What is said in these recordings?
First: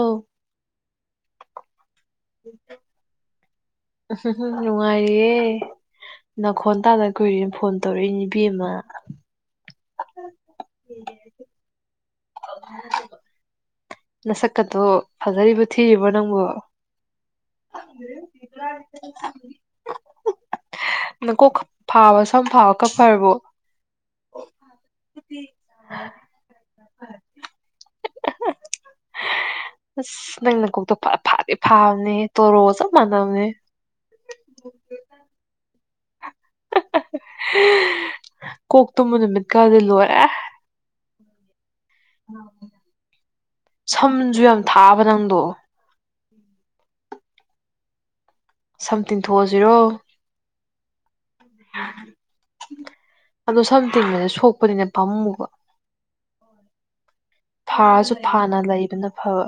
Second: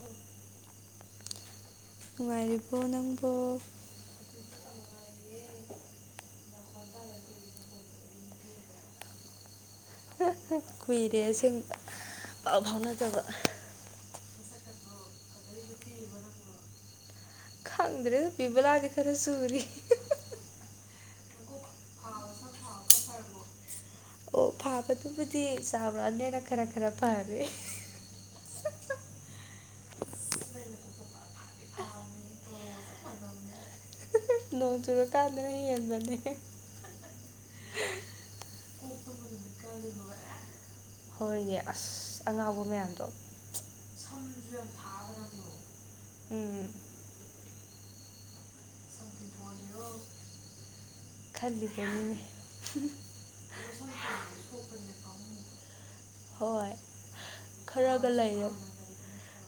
ꯑꯣ ꯅꯨꯡꯉꯥꯏꯔꯤꯕꯣ ꯅꯪꯕꯣ [unintelligible] ꯅꯨꯡꯉꯥꯏꯔꯤꯌꯦ ꯅꯈꯣꯟ ꯇꯥꯗ ꯀꯨꯏꯔꯦꯅ ꯐꯣꯟ ꯇꯧꯔꯛꯏꯅꯤ ꯏꯕꯦꯝꯃ [unintelligible] ꯀꯨꯏꯔꯦ ꯑꯁꯦꯡꯕ ꯄꯥꯎ ꯐꯥꯎꯅꯗꯕ ꯅꯁꯛꯀꯗꯣ ꯐꯖꯔꯤꯕ ꯊꯤꯔꯤꯕꯣ ꯅꯪꯕꯣ ꯈꯪꯗ꯭ꯔꯦ ꯕꯤꯕꯨꯂꯥꯗꯤ ꯈꯔ ꯆꯨꯔꯤ ꯅꯪꯀꯣꯛ ꯐꯥꯕ ꯁꯝ ꯐꯥꯕ ꯈꯔ ꯐꯔꯕꫭ ꯑꯣ ꯐꯥꯕꯗꯨꯕꯨꯗꯤ ꯆꯥꯎꯔꯛꯑꯅꯦꯅ ꯈꯔ ꯈꯔ ꯐꯥꯔꯦ UNINTELLIGIBLE ꯑꯁ ꯅꯪꯅ ꯀꯣꯛꯇꯣ ꯐꯥꯗꯤ ꯐꯥꯕꯅꯦ ꯇꯣꯔꯣ ꯆꯞ ꯃꯥꯟꯅꯕꯅꯦ ꯅꯣꯡ ꯆꯨꯔ ꯀꯥꯟꯗꯅ ꯍꯦꯟꯕꯅꯦ [unintelligible] ꯀꯣꯛ ꯇꯨꯝꯕ ꯅꯨꯃꯤꯠꯀꯗꯤ ꯂꯣꯏꯔꯦ ꯍꯣꯏꯅꯦ ꯑꯁ ꯑꯉꯥꯎꯕ ꯃꯌꯥꯝꯗꯣ ꯁꯝꯁꯨ ꯌꯥꯝ ꯊꯥꯕ ꯅꯪꯗꯣ ꯎꯝ ꯁꯝ ꯇꯤꯡꯊꯣꯛ ꯑꯁꯤꯔꯣ ꯈꯜꯂꯤꯕꯅꯤꯅꯦ ꯑꯗꯣ ꯁꯝ ꯇꯤꯡꯕꯗ ꯁꯣꯛꯄꯅꯤꯅ ꯄꯥꯝꯃꯨꯕ ꯍꯣꯏ ꯈꯔꯒ ꯐꯥꯁꯨ ꯂꯩꯔ ꯐꯥꯅ ꯂꯩꯕꯅ ꯐꯕ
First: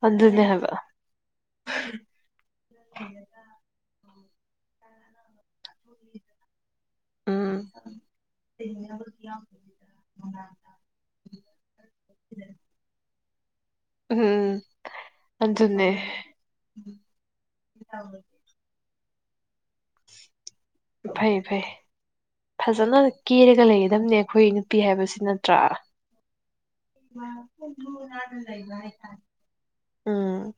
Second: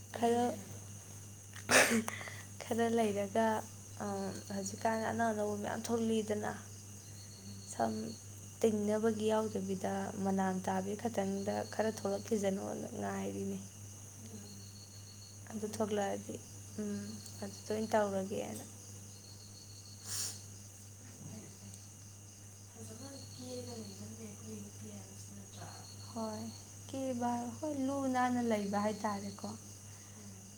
ꯎꯝ ꯈꯔ ꯈꯔ ꯂꯩꯔꯒ ꯍꯧꯖꯤꯛꯀꯥꯟꯅ ꯑꯅꯧ ꯑꯅꯧꯕ ꯃꯌꯥꯝ ꯊꯣꯛꯂꯤꯗꯅ ꯎꯝ ꯁꯝ ꯇꯤꯡꯅꯕꯒꯤ ꯌꯥꯎꯗꯕꯤꯗ ꯃꯅꯥꯡ ꯇꯥꯕꯤ ꯈꯇꯪꯗ ꯈꯔ ꯊꯣꯛꯂꯛꯈꯤꯖꯅꯣꯅ ꯉꯥꯏꯔꯤꯅꯤ ꯎꯝ ꯑꯗꯨ ꯑꯗꯨꯅꯦ ꯊꯣꯛꯂꯛꯑꯗꯤ ꯎꯝ ꯈꯥ ꯇꯣꯏꯅ ꯇꯧꯔꯒꯦꯅ ꯐꯩ ꯐꯩ ꯐꯖꯅ ꯀꯦꯔꯒ ꯂꯩꯒꯗꯝꯅꯦ ꯑꯩꯈꯣꯏ ꯅꯨꯄꯤ ꯍꯥꯏꯕꯁꯤ ꯅꯠꯇ꯭ꯔꯥ ꯍꯣꯏ ꯀꯦꯕꯥ ꯍꯣꯏ ꯂꯨ ꯅꯥꯟꯅ ꯂꯩꯕ ꯍꯥꯏꯇꯥꯔꯦꯀꯣ ꯎꯝ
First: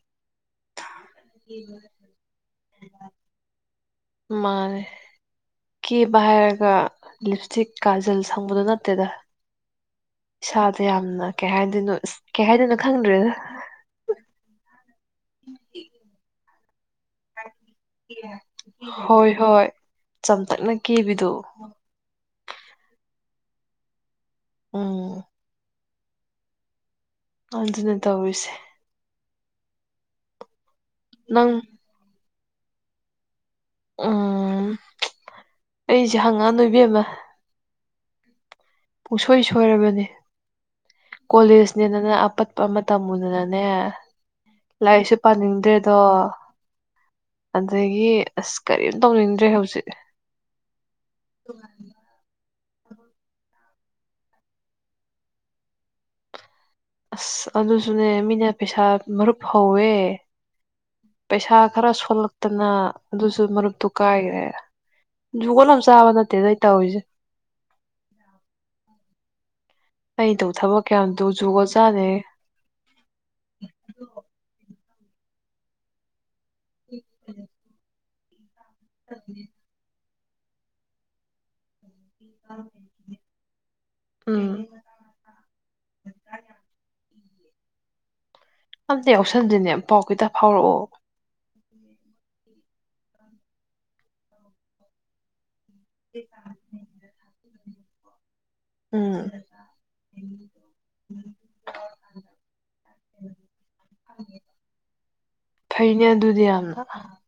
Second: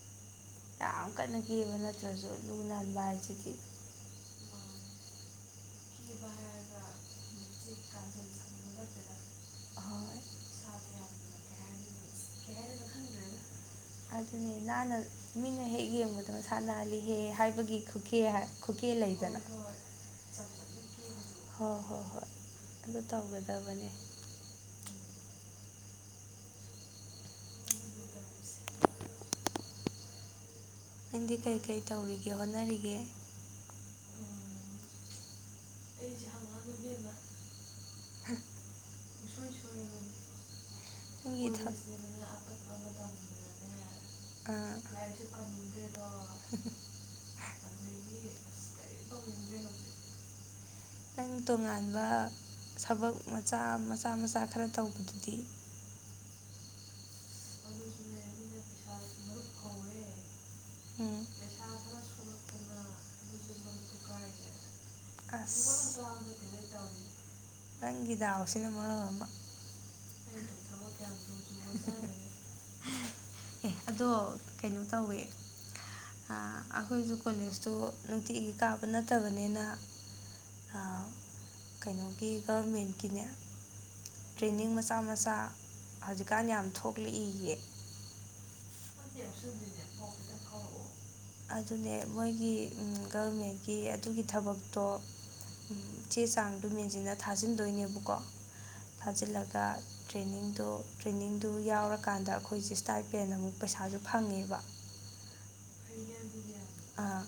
ꯌꯥꯝ ꯀꯟꯅ ꯀꯦꯕ ꯅꯠꯇ꯭ꯔꯖꯨ ꯂꯨ ꯅꯥꯟꯕ ꯍꯥꯏꯁꯤꯗꯤ ꯃꯥꯅꯦ ꯀꯦꯕ ꯍꯥꯏꯔꯒ ꯂꯤꯞꯁꯇꯤꯛ ꯀꯥꯖꯜ ꯁꯪꯕꯗꯣ ꯅꯠꯇꯦꯗ ꯍꯣ ꯏꯁꯥꯗꯣ ꯌꯥꯝꯅ ꯀꯩ ꯍꯥꯏꯗꯣꯏꯅꯣ ꯀꯩ ꯍꯥꯏꯗꯣꯏꯅꯣ ꯈꯪꯗ꯭ꯔꯦꯗ ꯑꯗꯨꯅꯤ ꯅꯥꯟꯅ ꯃꯤꯅ ꯍꯦꯛ ꯌꯦꯡꯕꯗ ꯃꯁꯥ ꯅꯥꯜꯂꯤꯍꯦ ꯍꯥꯏꯕꯒꯤ ꯈꯨꯀꯦ ꯈꯨꯀꯦ ꯍꯣꯏ ꯂꯩꯗꯅ ꯍꯣꯏ ꯆꯝꯇꯛꯅ ꯀꯦꯕꯤꯗꯣ ꯍꯣꯏ ꯍꯣꯏ ꯍꯣꯏ ꯑꯗꯨ ꯇꯧꯒꯗꯕꯅꯦ ꯎꯝ ꯍꯣ ꯑꯗꯨꯅ ꯇꯧꯔꯤꯁꯦ ꯑꯪꯗꯤ ꯅꯪ ꯀꯔꯤ ꯀꯔꯤ ꯇꯧꯔꯤꯒꯦ ꯍꯣꯠꯅꯔꯤꯒꯦ ꯎꯝ ꯑꯩꯖꯦ ꯍꯪꯉꯛꯑꯅꯨ ꯏꯕꯦꯝꯃ ꯄꯨꯡꯁꯣꯏ ꯁꯣꯏꯔꯕꯅꯤ ꯅꯪꯒꯤ ꯀꯣꯂꯦꯖꯅꯦꯅ ꯑꯄꯠ ꯑꯃ ꯊꯕꯛ? ꯇꯝꯃꯨꯗꯅꯅꯦ ꯑꯥ ꯂꯥꯏꯔꯤꯛꯁꯨ ꯄꯥꯅꯤꯡꯗ꯭ꯔꯦꯗꯣ ꯑꯗꯒꯤ ꯑꯁ ꯀꯔꯤꯝ ꯇꯧꯅꯤꯡꯗ꯭ꯔꯦ ꯍꯧꯖꯤꯛ ꯅꯪ ꯇꯣꯉꯥꯟꯕ ꯊꯕꯛ ꯃꯆꯥ ꯃꯆꯥ ꯃꯆꯥ ꯈꯔ ꯇꯧꯕꯗꯨꯗꯤ ꯑꯁ ꯑꯗꯨꯁꯨꯅꯦ ꯃꯤꯅ ꯄꯩꯁꯥ ꯃꯔꯨꯞ ꯍꯧꯋꯦ ꯎꯝ ꯄꯩꯁꯥ ꯈꯔ ꯁꯣꯜꯂꯛꯇꯅ ꯑꯗꯨꯖꯨ ꯃꯔꯨꯞꯇꯨ ꯀꯥꯏꯒ꯭ꯔꯦ ꯑꯁ ꯖꯨꯒꯣꯠ ꯑꯃ ꯆꯥꯕ ꯅꯠꯇꯦꯗ ꯑꯩ ꯇꯧꯔꯤꯁꯦ ꯅꯪꯒꯤ ꯗꯥꯎꯁꯤꯅ ꯃꯔꫭꯜ ꯑꯃ ꯑꯩꯇꯧ ꯊꯕꯛ ꯀꯌꯥꯝ ꯇꯨ ꯖꯨꯒꫭꯠ ꯆꯥꯅ‌ꯦꯒ‌ꯦ ꯑꯦ ꯑꯗꯣ ꯀꯩꯅꯣ ꯇꯧꯋꯦ ꯑꯩꯈꯣꯏꯖꯨ ꯀꯣꯂꯦꯖꯇꯨ ꯅꯨꯡꯇꯤꯒꯤ ꯀꯥꯕ ꯅꯠꯇꯕꯅꯤꯅ ꯑꯥ ꯀꯩꯅꯣꯒꯤ ꯒꯔꯃꯦꯟꯒꯤꯅꯦ ꯎꯝ ꯇ꯭ꯔꯦꯟꯅꯤꯡ ꯃꯆꯥ ꯃꯆꯥ ꯍꯧꯖꯤꯛꯀꯥꯟ ꯌꯥꯝ ꯊꯣꯛꯂꯛꯏꯌꯦ ꯑꯃꯇꯥ ꯌꯥꯎꯁꯟꯖꯤꯅꯦ ꯄꯥꯎ ꯈꯤꯇꯥ ꯐꯥꯎꯔꯛꯑꯣ ꯑꯗꯨꯅꯦ ꯃꯣꯏꯒꯤ ꯒꯔꯃꯦꯟꯒꯤ ꯑꯗꯨꯒꯤ ꯊꯕꯛꯇꯣ ꯆꯦ ꯆꯥꯡꯗꯣ ꯃꯦꯟꯖꯤꯜꯂ ꯊꯥꯖꯤꯟꯗꯣꯏꯅꯦꯕꯀꯣ ꯎꯝ ꯊꯥꯖꯤꯜꯂꯒ ꯇ꯭ꯔꯦꯅꯤꯡꯗꯣ ꯇ꯭ꯔꯦꯅꯤꯡꯗꯨ ꯌꯥꯎꯔꯀꯥꯟꯗ ꯑꯩꯈꯣꯏꯁꯦ ꯏꯁ꯭ꯇꯥꯏꯄꯦꯟ ꯑꯃꯨꯛ ꯄꯩꯁꯥꯖꯨ ꯐꯪꯉꯦꯕ ꯐꯩꯅꯦ ꯑꯗꯨꯗꯤ ꯌꯥꯝꯅ ꯑꯥ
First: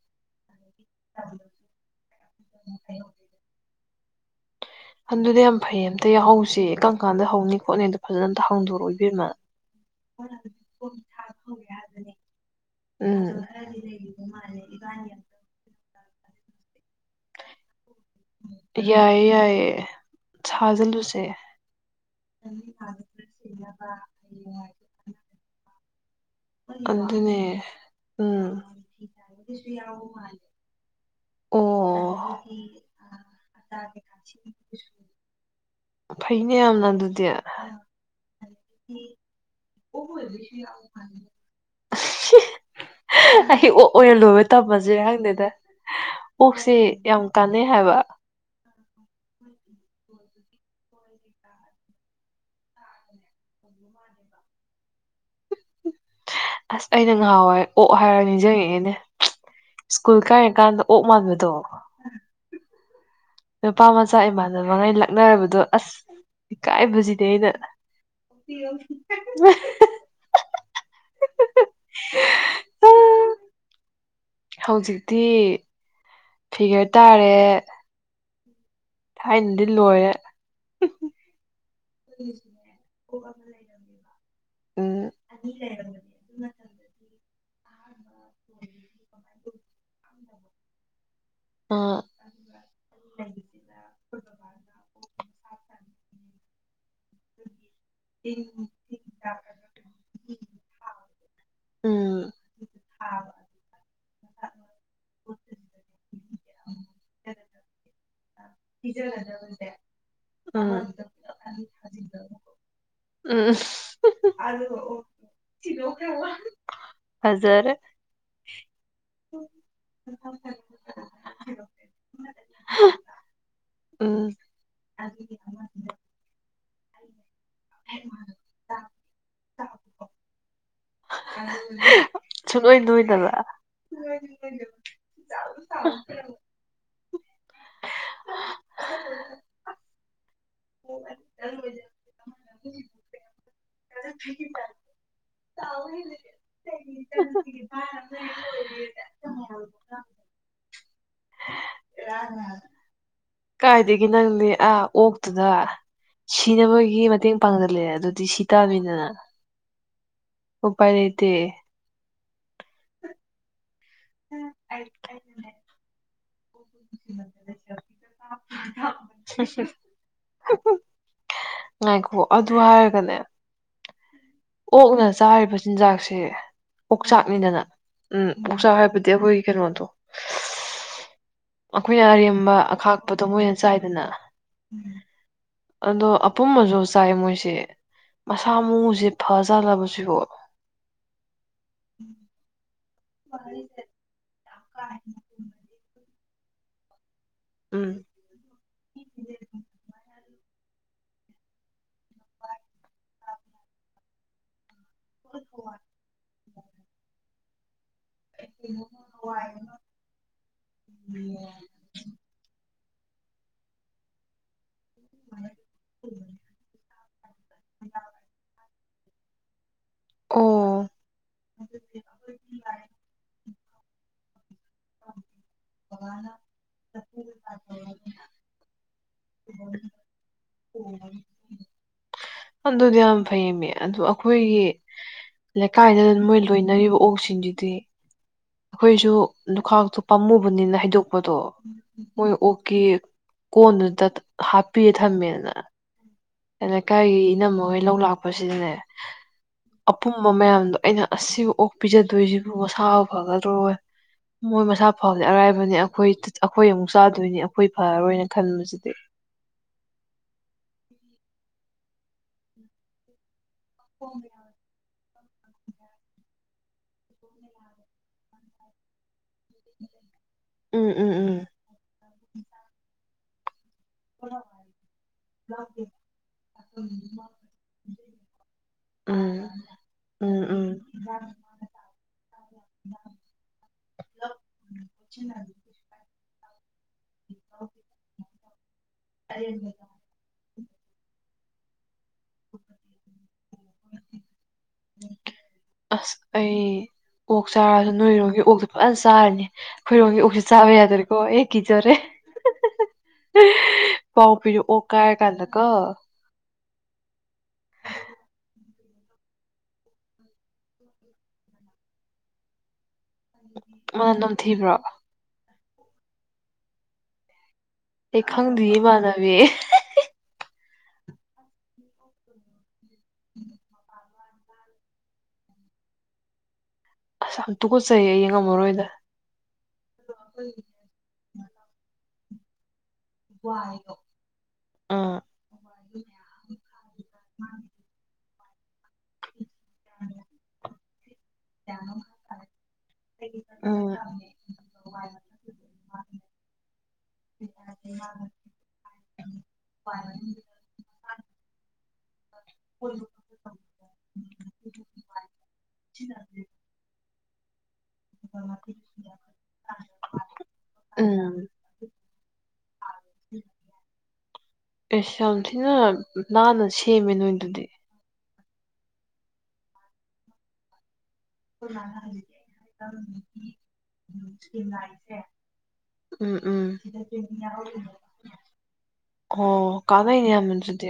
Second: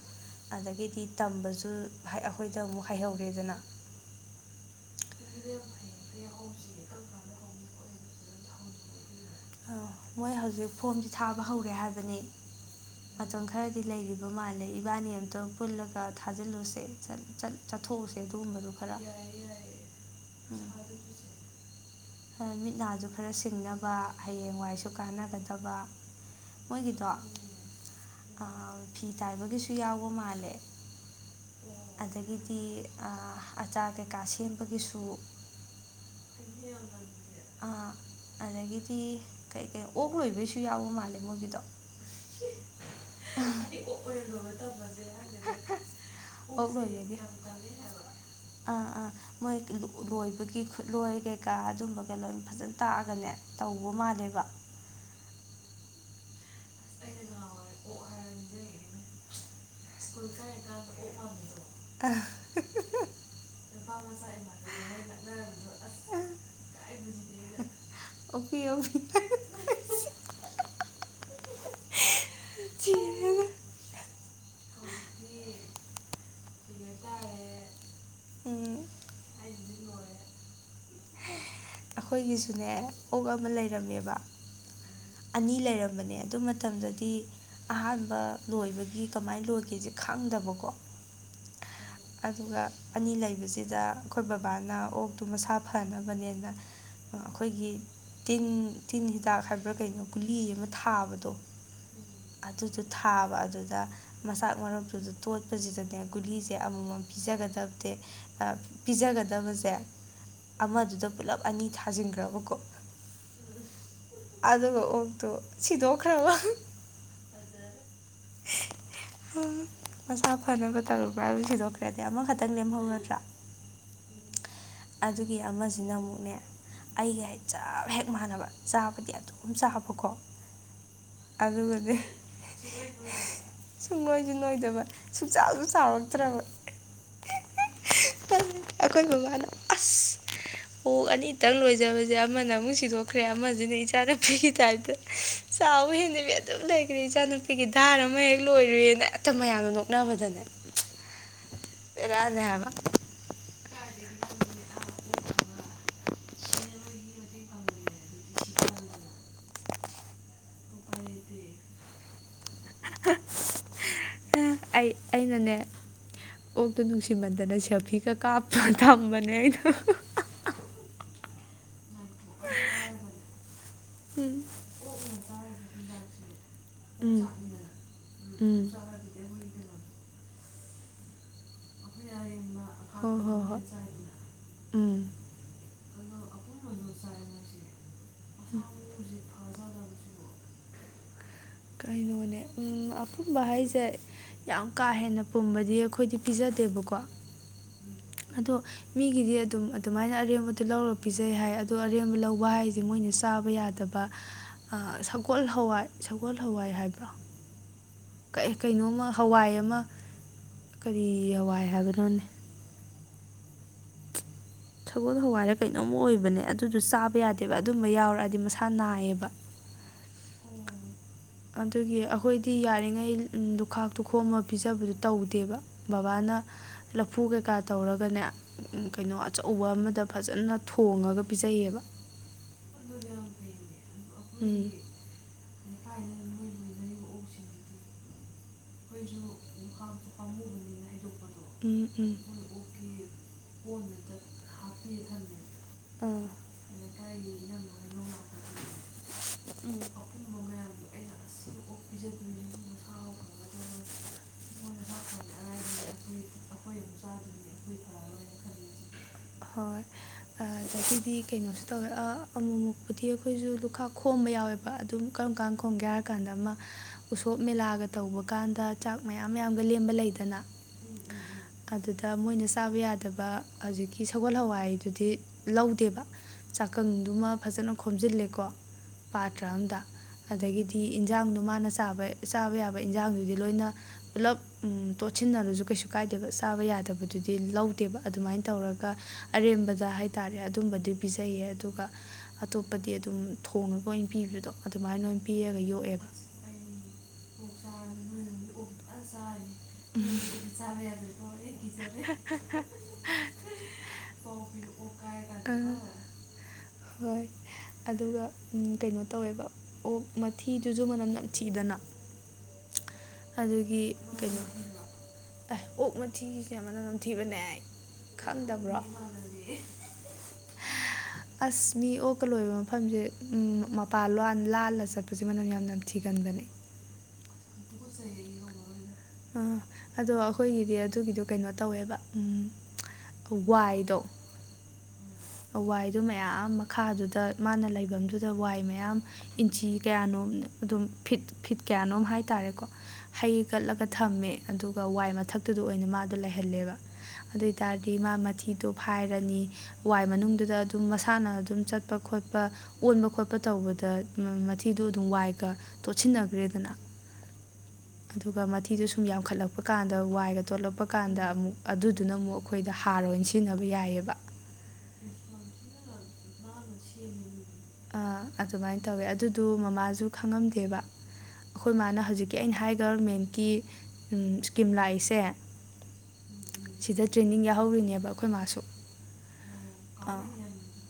ꯑꯗꯒꯤꯗꯤ ꯇꯝꯕꯖꯨ ꯑꯩꯈꯣꯏꯗ ꯑꯃꯨꯛ ꯍꯩꯍꯧꯔꯦꯗꯅ ꯍꯟꯗꯨꯗꯤ ꯌꯥꯝ ꯐꯩꯌꯦ ꯑꯝꯇ ꯌꯥꯎꯍꯧꯁꯦ ꯀꯔꯝ ꯀꯥꯟꯗ ꯍꯧꯅꯤ ꯈꯣꯠꯅꯤꯗꯣ ꯐꯖꯅ ꯑꯝꯇ ꯍꯪꯗꯣꯔꯛꯑꯣ ꯏꯕꯦꯝꯃ ꯑꯥ ꯃꯣꯏ ꯍꯧꯖꯤꯛ ꯐꯣꯝꯗꯤ ꯊꯥꯕ ꯍꯧꯔꯦ ꯍꯥꯏꯕꯅꯤ ꯎꯝ ꯃꯇꯝ ꯈꯔꯗꯤ ꯂꯩꯔꯤꯕ ꯃꯥꯜꯂꯦ ꯏꯕꯥꯅꯤ ꯑꯝꯇꯪ ꯄꯨꯜꯂꯒ ꯊꯥꯖꯤꯜꯂꯨꯁꯦ ꯆꯠ ꯆꯠ ꯆꯠꯊꯣꯛꯎꯁꯦ ꯑꯗꯨꯒꯨꯝꯕꯗꯣ ꯈꯔ ꯌꯥꯏꯌꯦ ꯌꯥꯏꯌꯦ ꯊꯖꯤꯜꯂꯨꯁꯦ ꯃꯤꯠ ꯅꯥꯖꯨ ꯈꯔ ꯁꯤꯡꯅꯕ ꯍꯌꯦꯡꯋꯥꯏꯁꯨ ꯀꯥꯟꯅꯒꯗꯕ ꯃꯣꯏꯒꯤꯗꯣ ꯑꯗꯨꯅꯦ ꯐꯤ ꯇꯥꯏꯕꯒꯤꯁꯨ ꯌꯥꯎꯕ ꯃꯥꯜꯂꯦ ꯑꯗꯒꯤꯗꯤ ꯑꯆꯥꯔ ꯀꯩꯀꯥ ꯁꯦꯝꯕꯒꯤꯁꯨ ꯐꯩꯅꯦ ꯌꯥꯝꯅ ꯑꯗꯨꯗꯤ ꯑꯥ ꯑꯗꯒꯤꯗꯤ ꯀꯩ ꯀꯩ ꯑꯣꯛ ꯂꯣꯏꯕꯩꯁꯨ ꯌꯥꯎꯕ ꯃꯥꯜꯂꯦ ꯃꯣꯏꯒꯤꯗꯣ ꯑꯩ ꯑꯣꯛ ꯑꯣꯏꯔ ꯂꯣꯏꯕ ꯇꯝꯃꯁꯦ ꯈꯪꯗꯦꯗ ꯑꯣꯛ ꯑꯣꯛꯁꯤ ꯂꯣꯏꯕꯒꯤ ꯌꯥꯝ ꯀꯥꯟꯅꯩ ꯍꯥꯏꯕ ꯑꯥ ꯑꯥ ꯃꯣꯏ ꯂꯣꯏꯕꯒꯤ ꯈꯨꯠ ꯂꯣꯏ ꯀꯦꯀꯥ ꯑꯗꯨꯝꯕꯒ ꯂꯣꯏꯅ ꯐꯖꯅ ꯇꯥꯛꯑꯒꯅꯦ ꯇꯧꯕ ꯃꯥꯜꯂꯦꯕ ꯑꯁ ꯑꯩꯅ ꯉꯍꯥꯎꯋꯦ ꯑꯣꯛ ꯍꯥꯏꯔꯒ ꯅꯤꯡꯁꯤꯡꯉꯛꯑꯦꯅꯦ ꯁ꯭ꯀꯨꯜ ꯀꯥꯏꯔꯀꯥꯟꯗ ꯑꯣꯛ ꯃꯥꯟꯕꯗꯣ ꯑ ꯅꯨꯄꯥ ꯃꯆꯥ ꯏꯃꯥꯟꯅꯕꯉꯩ ꯂꯛꯅꯔꯕꯗꯣ ꯑꯁ ꯏꯀꯥꯏ ꯕꯖꯤꯗꯨ ꯑꯩꯅ ꯑꯣꯄꯤ ꯑꯣ [unintelligible] ꯎ ꯆꯦꯜꯂꯒ ꯍꯧꯖꯤꯛꯇꯤ ꯐꯤꯒꯔ ꯇꯥꯔꯦ ꯎꯝ ꯊꯥꯏꯅꯗꯤ ꯂꯣꯏꯔꯦ ꯑꯩꯈꯣꯏꯒꯤꯁꯨꯅꯦ ꯑꯣꯛ ꯑꯃ ꯂꯩꯔꯝꯃꯦꯕ ꯎꯝ ꯑꯅꯤ ꯂꯩꯔꯝꯕꯅꯦ ꯑꯗꯨ ꯃꯇꯝꯗꯗꯤ ꯑꯍꯥꯟꯕ ꯂꯣꯏꯕꯒꯤ ꯀꯃꯥꯏꯅ ꯂꯣꯏꯒꯦꯁꯦ ꯈꯪꯗꯕꯀꯣ ꯑꯥ ꯑꯗꯨꯒ ꯑꯅꯤ ꯂꯩꯕꯁꯤꯗ ꯑꯩꯈꯣꯏ ꯕꯕꯥꯅ ꯑꯣꯛꯇꯨ ꯃꯁꯥ ꯐꯅꯕꯅꯦꯅ ꯑꯩꯈꯣꯏꯒꯤ ꯇꯤꯟ ꯇꯤꯟ ꯍꯤꯗꯥꯛ ꯍꯥꯏꯕ꯭ꯔꯥ ꯀꯩꯅꯣ ꯀꯨꯂꯤ ꯑꯃ ꯊꯥꯕꯗꯣ ꯎꯝ ꯑꯗꯨꯗꯣ ꯊꯥꯕ ꯑꯗꯨꯗ ꯃꯆꯥꯛ ꯃꯔꯨꯞꯇꯨꯗ ꯇꯣꯠꯄꯁꯤꯗꯅꯦ ꯒꯨꯂꯤꯁꯦ ꯑꯃꯃꯝ ꯄꯤꯖꯒꯗꯕꯗꯤꯦ ꯄꯤꯖꯒꯗꯕꯁꯦ ꯎꯝ ꯑꯃꯗꯨꯗ ꯄꯨꯂꯞ ꯑꯅꯤ ꯊꯥꯖꯤꯟꯈ꯭ꯔꯕꯀꯣ ꯎꯝ ꯑꯗꯨꯒ ꯑꯣꯛꯇꯣ ꯁꯤꯗꯣꯛꯈ꯭ꯔꯕ ꯍꯖꯔ ꯃꯁꯥ ꯐꯅꯕ ꯇꯧꯔꯨꯕ꯭ꯔꯥ ꯊꯤꯗꯣꯛꯈ꯭ꯔꯦꯗꯤ ꯑꯃꯈꯛꯇꯪ ꯂꯦꯝꯍꯧꯒꯗ꯭ꯔꯥ ꯎ ꯑꯗꯨꯒꯤ ꯑꯃꯁꯤꯅ ꯑꯃꯨꯛꯅꯦ ꯑꯩꯒ ꯍꯥꯏ ꯆꯞ ꯍꯦꯛ ꯃꯥꯟꯅꯕ ꯆꯥꯕꯗꯤ ꯑꯗꯨꯝ ꯆꯥꯕꯀꯣ ꯑꯗꯨꯒꯗꯤ ꯁꯨꯡꯅꯣꯏ ꯅꯣꯏꯗꯕ ꯁꯨꯡꯂꯣꯏꯁꯨ ꯅꯣꯏꯗꯕ ꯁꯨꯡꯆꯥꯛꯁꯨ ꯆꯥꯎꯔꯛꯇ꯭ꯔꯕ ꯑꯩꯈꯣꯏ ꯕꯕꯥꯅ ꯑꯁ ꯄꯣꯛ ꯑꯅꯤꯇꯪ ꯂꯣꯏꯖꯕꯁꯦ ꯑꯃꯅ ꯑꯃꯨꯛ ꯁꯤꯗꯣꯛꯈ꯭ꯔꯦ ꯑꯃꯁꯨꯅꯦ ꯏꯆꯥꯗ ꯐ ꯆꯥꯏꯗ ꯆꯥꯎꯕ ꯍꯦꯟꯟꯅꯕꯤ ꯑꯗꯨꯝ ꯂꯩꯈ꯭ꯔꯦ ꯏꯆꯥꯅꯨꯄꯤꯒꯤ ꯙꯔ ꯑꯃ ꯍꯦꯛ ꯂꯣꯏꯔꯨꯏ ꯃꯌꯥꯝꯅ ꯅꯣꯛꯅꯕꯗꯅꯦ ꯍꯥ ꯕ‌ꯦꯔꯥꯅꯤ ꯍꯥꯏꯕ ꯀꯥꯏꯗꯒꯤ ꯅꯪꯅꯦ ꯑꯥ ꯑꯣꯛꯇꯨꯗ ꯁꯤꯅꯕꯒꯤ ꯃꯇꯦꯡ ꯄꯥꯡꯖꯜꯂꯑꯦ ꯑꯗꯨꯗꯤ ꯁꯤ ꯇꯥꯕꯃꯤꯗꯅ ꯎꯄꯥꯥꯏ ꯂꯩꯇ‌ꯦ ꯑꯩ ꯑꯩꯅꯅꯦ ꯀꯣꯛꯇꯣ ꯅꯨꯡꯁꯤꯃꯟꯗꯅ ꯁꯦꯜꯐꯤꯒ ꯀꯥꯞꯇꯨꯅ ꯊꯝꯕꯅꯦ ꯑꯩꯅ ꯉꯥꯏꯈꯣ ꯑꯗꯨ ꯍꯥꯏꯔꯒꯅꯦ ꯍꯝ ꯑꯣꯛꯅ ꯆꯥꯔꯤꯕ ꯆꯤꯟꯖꯥꯛꯁꯦ ꯎꯝ ꯑꯣꯛꯆꯥꯛꯅꯤꯗꯅ ꯎꯝ ꯑꫭꯛꯆꯥꯛ ꯍꯥꯏꯕꯗꯤ ꯑꯩꯈꯣꯏꯒꯤ ꯀꯩꯅꯣꯗꯣ ꯑꯩꯈꯣꯏꯅ ꯑꯔꯦꯝꯕ ꯍꯣꯏ ꯑꯈꯥꯛꯄꯗꯣ ꯍꯣꯏ ꯃꯣꯏꯅ ꯍꯣꯏ ꯆꯥꯏꯗꯅ ꯎꯝ ꯑꯗꯣ ꯑꯄꯨꯝꯕꯁꯨ ꯆꯥꯏ ꯃꯣꯏꯁꯦ ꯃꯁꯥ ꯃꯎꯁ‌ꯦ ꯐꯖꯜꯂꯕꯁꯤꯕꯨꯣ ꯀꯩꯅꯣꯅꯦ ꯎꯝ ꯑꯄꯨꯝꯕ ꯍꯥꯏꯁꯦ ꯌꯥꯝ ꯀꯥ ꯍꯦꯟꯅ ꯄꯨꯝꯕꯗꯤ ꯑꯩꯈꯣꯏꯗꯤ ꯄꯤꯖꯗꯦꯕꯀꯣ ꯎꯝ ꯑꯗꯣ ꯃꯤꯒꯤꯗꯤ ꯑꯗꯨꯝ ꯑꯗꯨꯃꯥꯏꯅ ꯑꯔꯦꯝꯕꯗꯣ ꯂꯧꯔꯒ ꯄꯤꯖꯩ ꯍꯥꯏ ꯑꯗꯣ ꯑꯔꯦꯝꯕ ꯂꯧꯕ ꯍꯥꯏꯁꯦ ꯃꯣꯏꯅ ꯆꯥꯕ ꯌꯥꯗꯕ [inaudible] ꯁꯒꯣꯜ ꯍꯋꯥꯏ ꯁꯒꯣꯜ ꯍꯋꯥꯏ ꯍꯥꯏꯕ꯭ꯔꯣ ꯀꯩꯅꯣꯝꯃ ꯍꯋꯥꯏ ꯑꯃ ꯀꯔꯤ ꯍꯋꯥꯏ ꯍꯥꯏꯒꯅꯣꯅꯦ ꯁꯒꯣꯜ ꯍꯋꯥꯏꯔ ꯀꯩꯅꯣꯝ ꯑꯣꯏꯕꯅꯦ ꯑꯗꯨꯗꯨ ꯆꯥꯕ ꯌꯥꯗꯦꯕ ꯑꯗꯨꯝꯕ ꯌꯥꯎꯔꯛꯑꯗꯤ ꯃꯁꯥ ꯅꯥꯏꯌꯦꯕ ꯑꯣ ꯑꯗꯨꯒꯤ ꯑꯩꯈꯣꯏꯗꯤ ꯌꯥꯔꯤꯉꯩ ꯗꯨꯈꯥꯛꯇꯨ ꯈꯣꯝ ꯑꯃ ꯄꯤꯖꯕꯗꯨ ꯇꯧꯗꯦꯕ ꯕꯕꯥꯅ ꯂꯐꯨ ꯀꯩꯀꯥ ꯇꯧꯔꯒꯅꯦ ꯀꯩꯅꯣ ꯑꯆꯧꯕ ꯑꯃꯗ ꯐꯖꯅ ꯊꯣꯡꯉꯒ ꯄꯤꯖꯩꯌꯦꯕ ꯑꯗꯨꯗꯤ ꯌꯥꯝ ꯐꯩꯌꯦꯃꯤ ꯑꯗꯨ ꯑꯩꯈꯣꯏꯒꯤ ꯎꯝ ꯂꯩꯀꯥꯏꯗ ꯃꯣꯏ ꯂꯣꯏꯅꯔꯤꯕ ꯑꯣꯛꯁꯤꯡꯁꯤꯗꯤ ꯑꯩꯈꯣꯏꯁꯨ ꯂꯨꯈꯥꯛꯇꯣ ꯄꯥꯝꯃꯨꯕꯅꯤꯅ ꯍꯥꯏꯩꯗꯣꯛꯄꯗꯣ ꯎꯝ ꯎꯝ ꯃꯣꯏ ꯑꯣꯀꯦ ꯀꯣꯟꯗꯨꯗ ꯍꯥꯞꯄꯤꯔ ꯊꯝꯃꯦꯅ ꯑꯥ ꯑ ꯂꯩꯀꯥꯏꯒꯤ ꯏꯅꯝꯃꯣꯏ ꯂꯧ ꯂꯥꯛꯄꯁꯤꯗꯅꯦ ꯑꯄꯨꯝꯕ ꯃꯌꯥꯝꯗꯣ ꯑꯩꯅ ꯑꯁꯤꯕꯨ ꯑꯣꯛ ꯄꯤꯖꯗꯣꯏꯁꯤꯕꯨ ꯃꯁꯥꯕꯨ ꯐꯒꯗ꯭ꯔꯣꯏ ꯃꯣꯏ ꯃꯁꯥ ꯐꯥꯎꯗꯤꯦ ꯑꯔꯥꯏꯕꯅꯤ ꯑꯩꯈꯣꯏ ꯑꯩꯈꯣꯏ ꯑꯃꯨꯛ ꯆꯥꯗꯣꯏꯅꯤ ꯑꯩꯈꯣꯏ ꯐꯔꯔꯣꯏꯅ ꯈꯟꯕꯁꯤꯗꯤ ꯍꯣꯏ ꯑꯗꯒꯤꯗꯤ ꯀꯩꯅꯣꯁꯨ ꯇꯧꯋꯦ ꯑꯃꯨꯛ ꯑꯃꯨꯛꯄꯨꯗꯤ ꯑꯩꯈꯣꯏꯁꯨ ꯂꯨꯈꯥꯛ ꯈꯣꯝꯕ ꯌꯥꯎꯋꯦꯕ ꯑꯗꯨꯝ ꯀꯔꯝ ꯀꯥꯟ ꯈꯣꯝꯒꯦ ꯍꯥꯏꯔ ꯀꯥꯟꯗ ꯑꯃ ꯎꯁꯣꯞ ꯃꯦꯂꯥꯒ ꯇꯧꯕ ꯀꯥꯟꯗ ꯆꯥꯛ ꯃꯌꯥꯝ ꯌꯥꯝꯒ ꯂꯦꯝꯕ ꯂꯩꯗ ꯗꯅ ꯎꯝ ꯎꯝ ꯎꯝ ꯑꯗꯨꯗ ꯃꯣꯏꯅ ꯆꯥꯕ ꯌꯥꯗꯕ ꯍꯧꯖꯤꯛ ꯒꯤ ꯁꯒꯣꯜ ꯍꯋꯥꯏꯗꯨꯗꯤ ꯂꯧꯗꯦꯕ ꯆꯥꯛꯀꯪꯗꯨꯃ ꯐꯖꯅ ꯈꯣꯝꯖꯤꯜꯂꯦꯀꯣ ꯄꯥꯇ꯭ꯔꯥ ꯎꯝ ꯑꯝꯗ꯫ ꯎꯝ ꯎꯝ ꯑꯗꯒꯤꯗꯤ ꯏꯟꯖꯥꯡꯗꯣ ꯃꯥꯅ ꯆꯥꯕ ꯆꯥꯕ ꯌꯥꯕ ꯏꯟꯖꯥꯡꯗꯨꯗꯤ ꯂꯣꯏꯅ___ ꯄꯨꯂꯞ ꯎ ꯇꯣꯠꯁꯤꯟꯅꯔꯁꯨ ꯀꯩꯁꯨ__ ꯀꯥꯏꯗꯦꯕ ꯆꯥꯕ ꯌꯥꯗꯕꯗꯨꯗꯤ ꯂꯧꯗꯦꯕ ꯑꯗꯨꯃꯥꯏꯅ ꯇꯧꯔꯒ ꯑꯔꯦꯝꯕꯗ ꯍꯥꯏ__ ꯇꯥꯔꯦ ꯑꯗꯨꯝꯕꯗꯤ ꯄꯤꯖꯩꯌꯦ ꯑꯗꯨꯒ__ ꯑꯇꯣꯞꯄꯗꯤ ꯑꯗꯨꯝ ꯊꯣꯡꯉꯒ ꯑꯣꯏꯅ ꯄꯤꯕꯗꯣ ꯑꯗꯨꯃꯥꯏꯅ ꯑꯣꯏꯅ ꯄꯤꯔꯒ ꯌꯣꯛꯑꯦꯕ꯫ ꯑꯁ ꯑꯩ ꯑꯣꯛ ꯆꯥꯔꯁꯨ ꯅꯣꯏꯔꯣꯝꯒꯤ ꯑꯣꯛꯁ ꯐꯖꯅ ꯆꯥꯔꯅꯤ ꯑꯩꯈꯣꯏꯔꯣꯝꯒꯤ ꯑꯣꯛꯁꯤ ꯆꯥꯕ ꯌꯥꯗ꯭ꯔꯦꯀꯣ ꯑꯦ ꯀꯤꯖꯔꯦ꯫ ꯍ ꯍ [inaudible] ____ꯄꯥꯎ ꯄꯤꯔꯛꯑꯣ ꯀꯥꯏꯔꯥ ꯀꯥꯟꯗꯥ ꯀꯣ ꯫ ꯍꯣꯏ ꯑꯗꯨꯒ ꯀꯩꯅꯣ ꯇꯧꯋꯦꯕ ꯑꯣꯛ ꯃꯊꯤꯗꯨꯁꯨ ꯃꯅꯝ ꯅꯝꯊꯤꯗꯅ꯫ [inaudible] ꯑꯗꯨꯒꯤ ꯃꯅꯝ ꯀꯩꯅꯣ ꯅꯝꯊꯤꯕ꯭ꯔꯣ ꯑꯦ ꯑꯣꯛ ꯃꯊꯤ ꯀꯌꯥꯃꯅ ꯅꯝꯊꯤꯕꯅꯦ ꯑꯩ ꯑꯩ ꯈꯪꯗ ꯏꯃꯥꯟꯅꯕꯤ ꯑꯁ ꯃꯤ ꯑꯣꯛꯀ ꯂꯣꯏꯕ ꯃꯐꯝꯁꯦ ꯂꯥꯜꯂ ꯆꯠꯄꯁꯦ ꯃꯅꯝ ꯌꯥꯝ ꯅꯊꯤꯒꯟꯕꯅꯦ ꯑꯁꯥꯝꯇꯨꯀꯠꯆꯩ ꯑꯩꯉꯝꯃꯔꯣꯏꯗ ꯑꯥ ꯑꯗꯣ ꯑꯩꯈꯣꯏꯒꯤꯗꯤ ꯑꯗꯨꯒꯤꯗꯣ ꯀꯩꯅꯣ ꯇꯧꯋꯦꯕ ꯎꯝ ꯐꯋꯥꯏꯗꯣꯛ ꯎꯝ ꯋꯥꯏꯗꯨ ꯃꯌꯥꯝ ꯃꯈꯥꯗꯨꯗ ꯃꯥꯅ ꯂꯩꯐꯝꯗꯨꯗ ꯋꯥꯏ ꯃꯌꯥꯝ ꯏꯟꯆꯤ ꯀꯌꯥꯅꯣꯝ ꯑꯗꯨꯝ ꯐꯤꯠ ꯐꯤꯠ ꯀꯌꯥꯅꯣꯝ ꯍꯥꯏꯇꯥꯔꯦꯀꯣ ꯍꯩ ꯀꯠꯂꯒ ꯎꯝ ꯑꯦ ꯑꯗꯨꯒ ꯋꯥꯏ ꯃꯊꯛꯇꯨꯗ ꯑꯣꯏꯅ ꯃꯥꯗꯣ ꯂꯩꯍꯜꯂꯦꯕ ꯑꯗꯨ ꯑꯣꯏ ꯇꯔꯗꯤ ꯃꯥ ꯃꯊꯤꯗꯣ ꯐꯥꯏꯔꯅꯤ ꯋꯥꯏ ꯃꯅꯨꯡꯗꯨꯗ ꯑꯗꯨꯝ ꯃꯁꯥꯅ ꯑꯗꯨꯝ ꯆꯠꯄ ꯈꯣꯠꯄ ꯑꯣꯟꯕ ꯈꯣꯠꯄ ꯇꯧꯕꯗ ꯃꯊꯤꯗꯣ ꯑꯗꯨꯝ ꯋꯥꯏꯒ ꯇꯣꯠꯁꯤꯟꯅꯈ꯭ꯔꯦꯗꯅ ꯑꯗꯨꯒ ꯃꯊꯤꯗꯨ ꯁꯨꯝ ꯌꯥꯝꯈꯠꯂꯛꯄ ꯀꯥꯟꯗ ꯋꯥꯏꯒ ꯇꯣꯠꯂꯛꯄ ꯀꯥꯟꯗ ꯎꯝ ꯑꯃꯨꯛ ꯑꯗꯨꯗꯨꯅ ꯑꯃꯨꯛ___ ꯑꯩꯈꯣꯏꯗ ꯍꯥꯔ ꯑꯣꯏꯅ ꯁꯤꯖꯤꯟꯅꯕ ꯌꯥꯏꯌꯦꯕ꯫ ꯑꯦꯁ ꯌꯥꯝ ꯊꯤꯅ ꯅꯥꯟꯅ ꯁꯦꯝꯃꯦ ꯅꯣꯏꯗꯨꯗꯤ꯫ ꯑꯥ ꯑꯗꯨꯃꯥꯏꯅ ꯇꯧꯋꯦ ꯑꯗꯨꯗꯨ ꯃꯃꯥꯁꯨ ꯈꯪꯉꯝꯗꯦꯕ꯫ ꯑꯩꯈꯣꯏ ꯃꯥꯅ ꯍꯧꯖꯤꯛꯀꯤ ꯑꯩꯅ ꯍꯥꯏ ꯒꯕꯔꯟꯃꯦꯟꯀꯤ ꯎꯝ ꯁ꯭ꯀꯤꯝ ꯂꯥꯛꯏꯁꯦ꯫ ꯎꯝ ꯎꯝ ꯁꯤꯗ ꯇ꯭ꯔꯦꯅꯤꯡ ꯌꯥꯎꯍꯧꯔꯤꯅꯦꯕ ꯑꯩꯈꯣꯏ ꯃꯥꯁꯨ꯫ ꯑꯣ ꯑꯥ ꯀꯥꯅꯩꯅꯦ ꯌꯥꯝꯅꯑꯗꯨꯗꯤ꯫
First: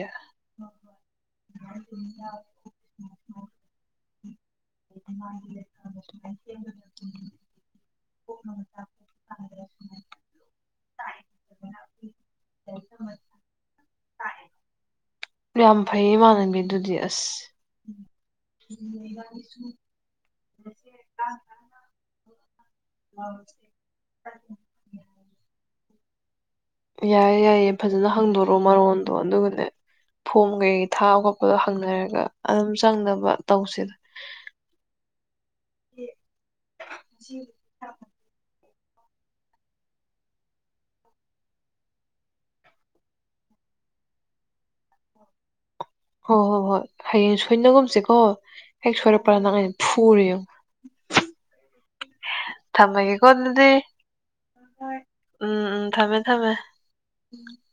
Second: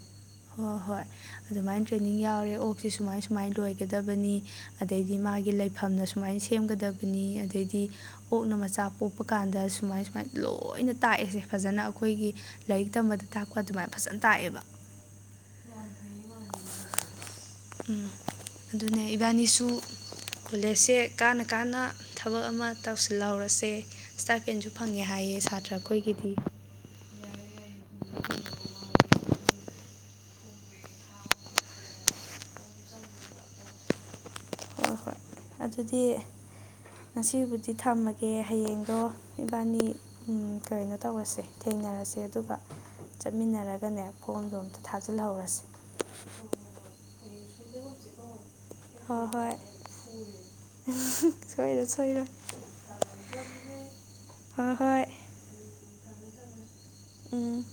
ꯍꯣꯏ ꯍꯣꯏ ꯑꯗꯨꯃꯥꯏꯅ ꯇ꯭ꯔꯦꯅꯤꯡ ꯌꯥꯎꯔꯦ ꯑꯣꯛꯁꯦ ꯁꯨꯃꯥꯏ ꯁꯨꯃꯥꯏꯅ ꯂꯣꯏꯒꯗꯕꯅꯤ꯫ ꯑꯗꯩꯗꯤ ꯃꯥꯒꯤ ꯂꯩꯐꯝꯅ ꯁꯨꯃꯥꯏꯅ ꯁꯦꯝꯒꯗꯕꯅꯤ ꯑꯗꯩꯗꯤ__ ꯑꯣꯛꯅ ꯃꯆꯥ ꯄꯣꯛꯄ ꯀꯥꯟꯗ ꯁꯨꯃꯥꯏ ꯁꯨꯃꯥꯏꯅ ꯂꯣꯏꯅ ꯇꯥꯛꯑꯁꯦ ꯐꯖꯅ ꯑꯩꯈꯣꯏꯒꯤ__ ꯂꯥꯏꯔꯤꯛ ꯇꯝꯕꯗ ꯇꯥꯛꯄ ꯑꯗꯨꯃꯥꯏꯅ ꯐꯖꯅ ꯇꯥꯛꯑꯦꯕ꯫ ꯌꯥꯝ ꯐꯩꯌꯦ ꯏꯃꯥꯟꯅꯕꯤ ꯑꯗꯨꯗꯤ ꯑꯁ꯫ ꯎꯝ ꯑꯗꯨꯅꯦ ꯏꯕꯥꯅꯤꯁꯨ ꯀꯣꯂꯦꯖꯁꯦ ꯀꯥꯟꯅ ꯀꯥꯟꯅ ꯊꯕꯛ ꯑꯃ ꯇꯧꯁꯤꯜꯍꯧꯔꯁꯦ ꯏꯁꯇꯥꯄꯦꯟꯁꯨ __ ꯐꯪꯉꯦ ꯍꯥꯏꯌꯦ ꯁꯥꯇ꯭ꯔ ꯑꯩꯈꯣꯏꯒꯤꯗꯤ꯫ ꯌꯥꯏꯌꯦ ꯌꯥꯏꯌꯦ ꯐꯖꯅ ꯍꯪꯗꯣꯔꯣ ꯃꯔꯣꯟꯗꯣ ꯑꯗꯨꯒꯅꯦ__ ꯐꯣꯝ ꯀꯩꯀꯩ ꯊꯥꯕ ꯈꯣꯠꯄꯗꯣ ꯍꯪꯅꯔꯒ ꯑꯗꯨꯝ ꯆꯪꯅꯕ ꯇꯧꯁꯤꯗ꯫ ꯍꯣꯏ ꯍꯣꯏ ꯑꯗꯨꯗꯤ ꯉꯁꯤꯕꯨ___ ꯍ ꯊꯝꯃꯒꯦ ꯍꯌꯦꯡꯗꯣ ꯏꯕꯥꯅꯤ__ ꯎꯝ ꯀꯩꯅꯣ ꯇꯧꯔꯁꯦ ꯊꯦꯡꯅꯔꯁꯦ ꯑꯗꯨꯒ꯫ ꯆꯠꯃꯤꯟꯅꯔꯒꯅꯦ ꯐꯣꯝꯗꯣ ꯑꯃꯝꯇ ꯊꯥꯖꯤꯜꯍꯧꯔꯁꯦ꯫ ꯍꯣ ꯍꯣꯏ ꯍꯣꯏ ꯍꯌꯦꯡ ꯁꯣꯏꯅꯒꯨꯝꯁꯤꯀꯣ꯫ ꯍꯦꯛ ꯍꯣꯏ ꯁꯣꯏꯔꯛꯄꯗ ꯍꯣꯏ ꯅꯪ ꯑꯩꯅ ꯐꯨꯔꯦ ꯌꯦꯡꯉꯨ꯫ ꯁꯣꯏꯔꯣꯏ ꯁꯣꯏꯔꯣꯏ ꯊꯝꯃꯒꯦꯀꯣ ꯑꯗꯨꯗꯤ ꯍꯣꯏ ꯍꯣꯏ ꯎꯝ ꯎꯝ ꯊꯝꯃꯦ ꯊꯝꯃꯦ ꯎꯝ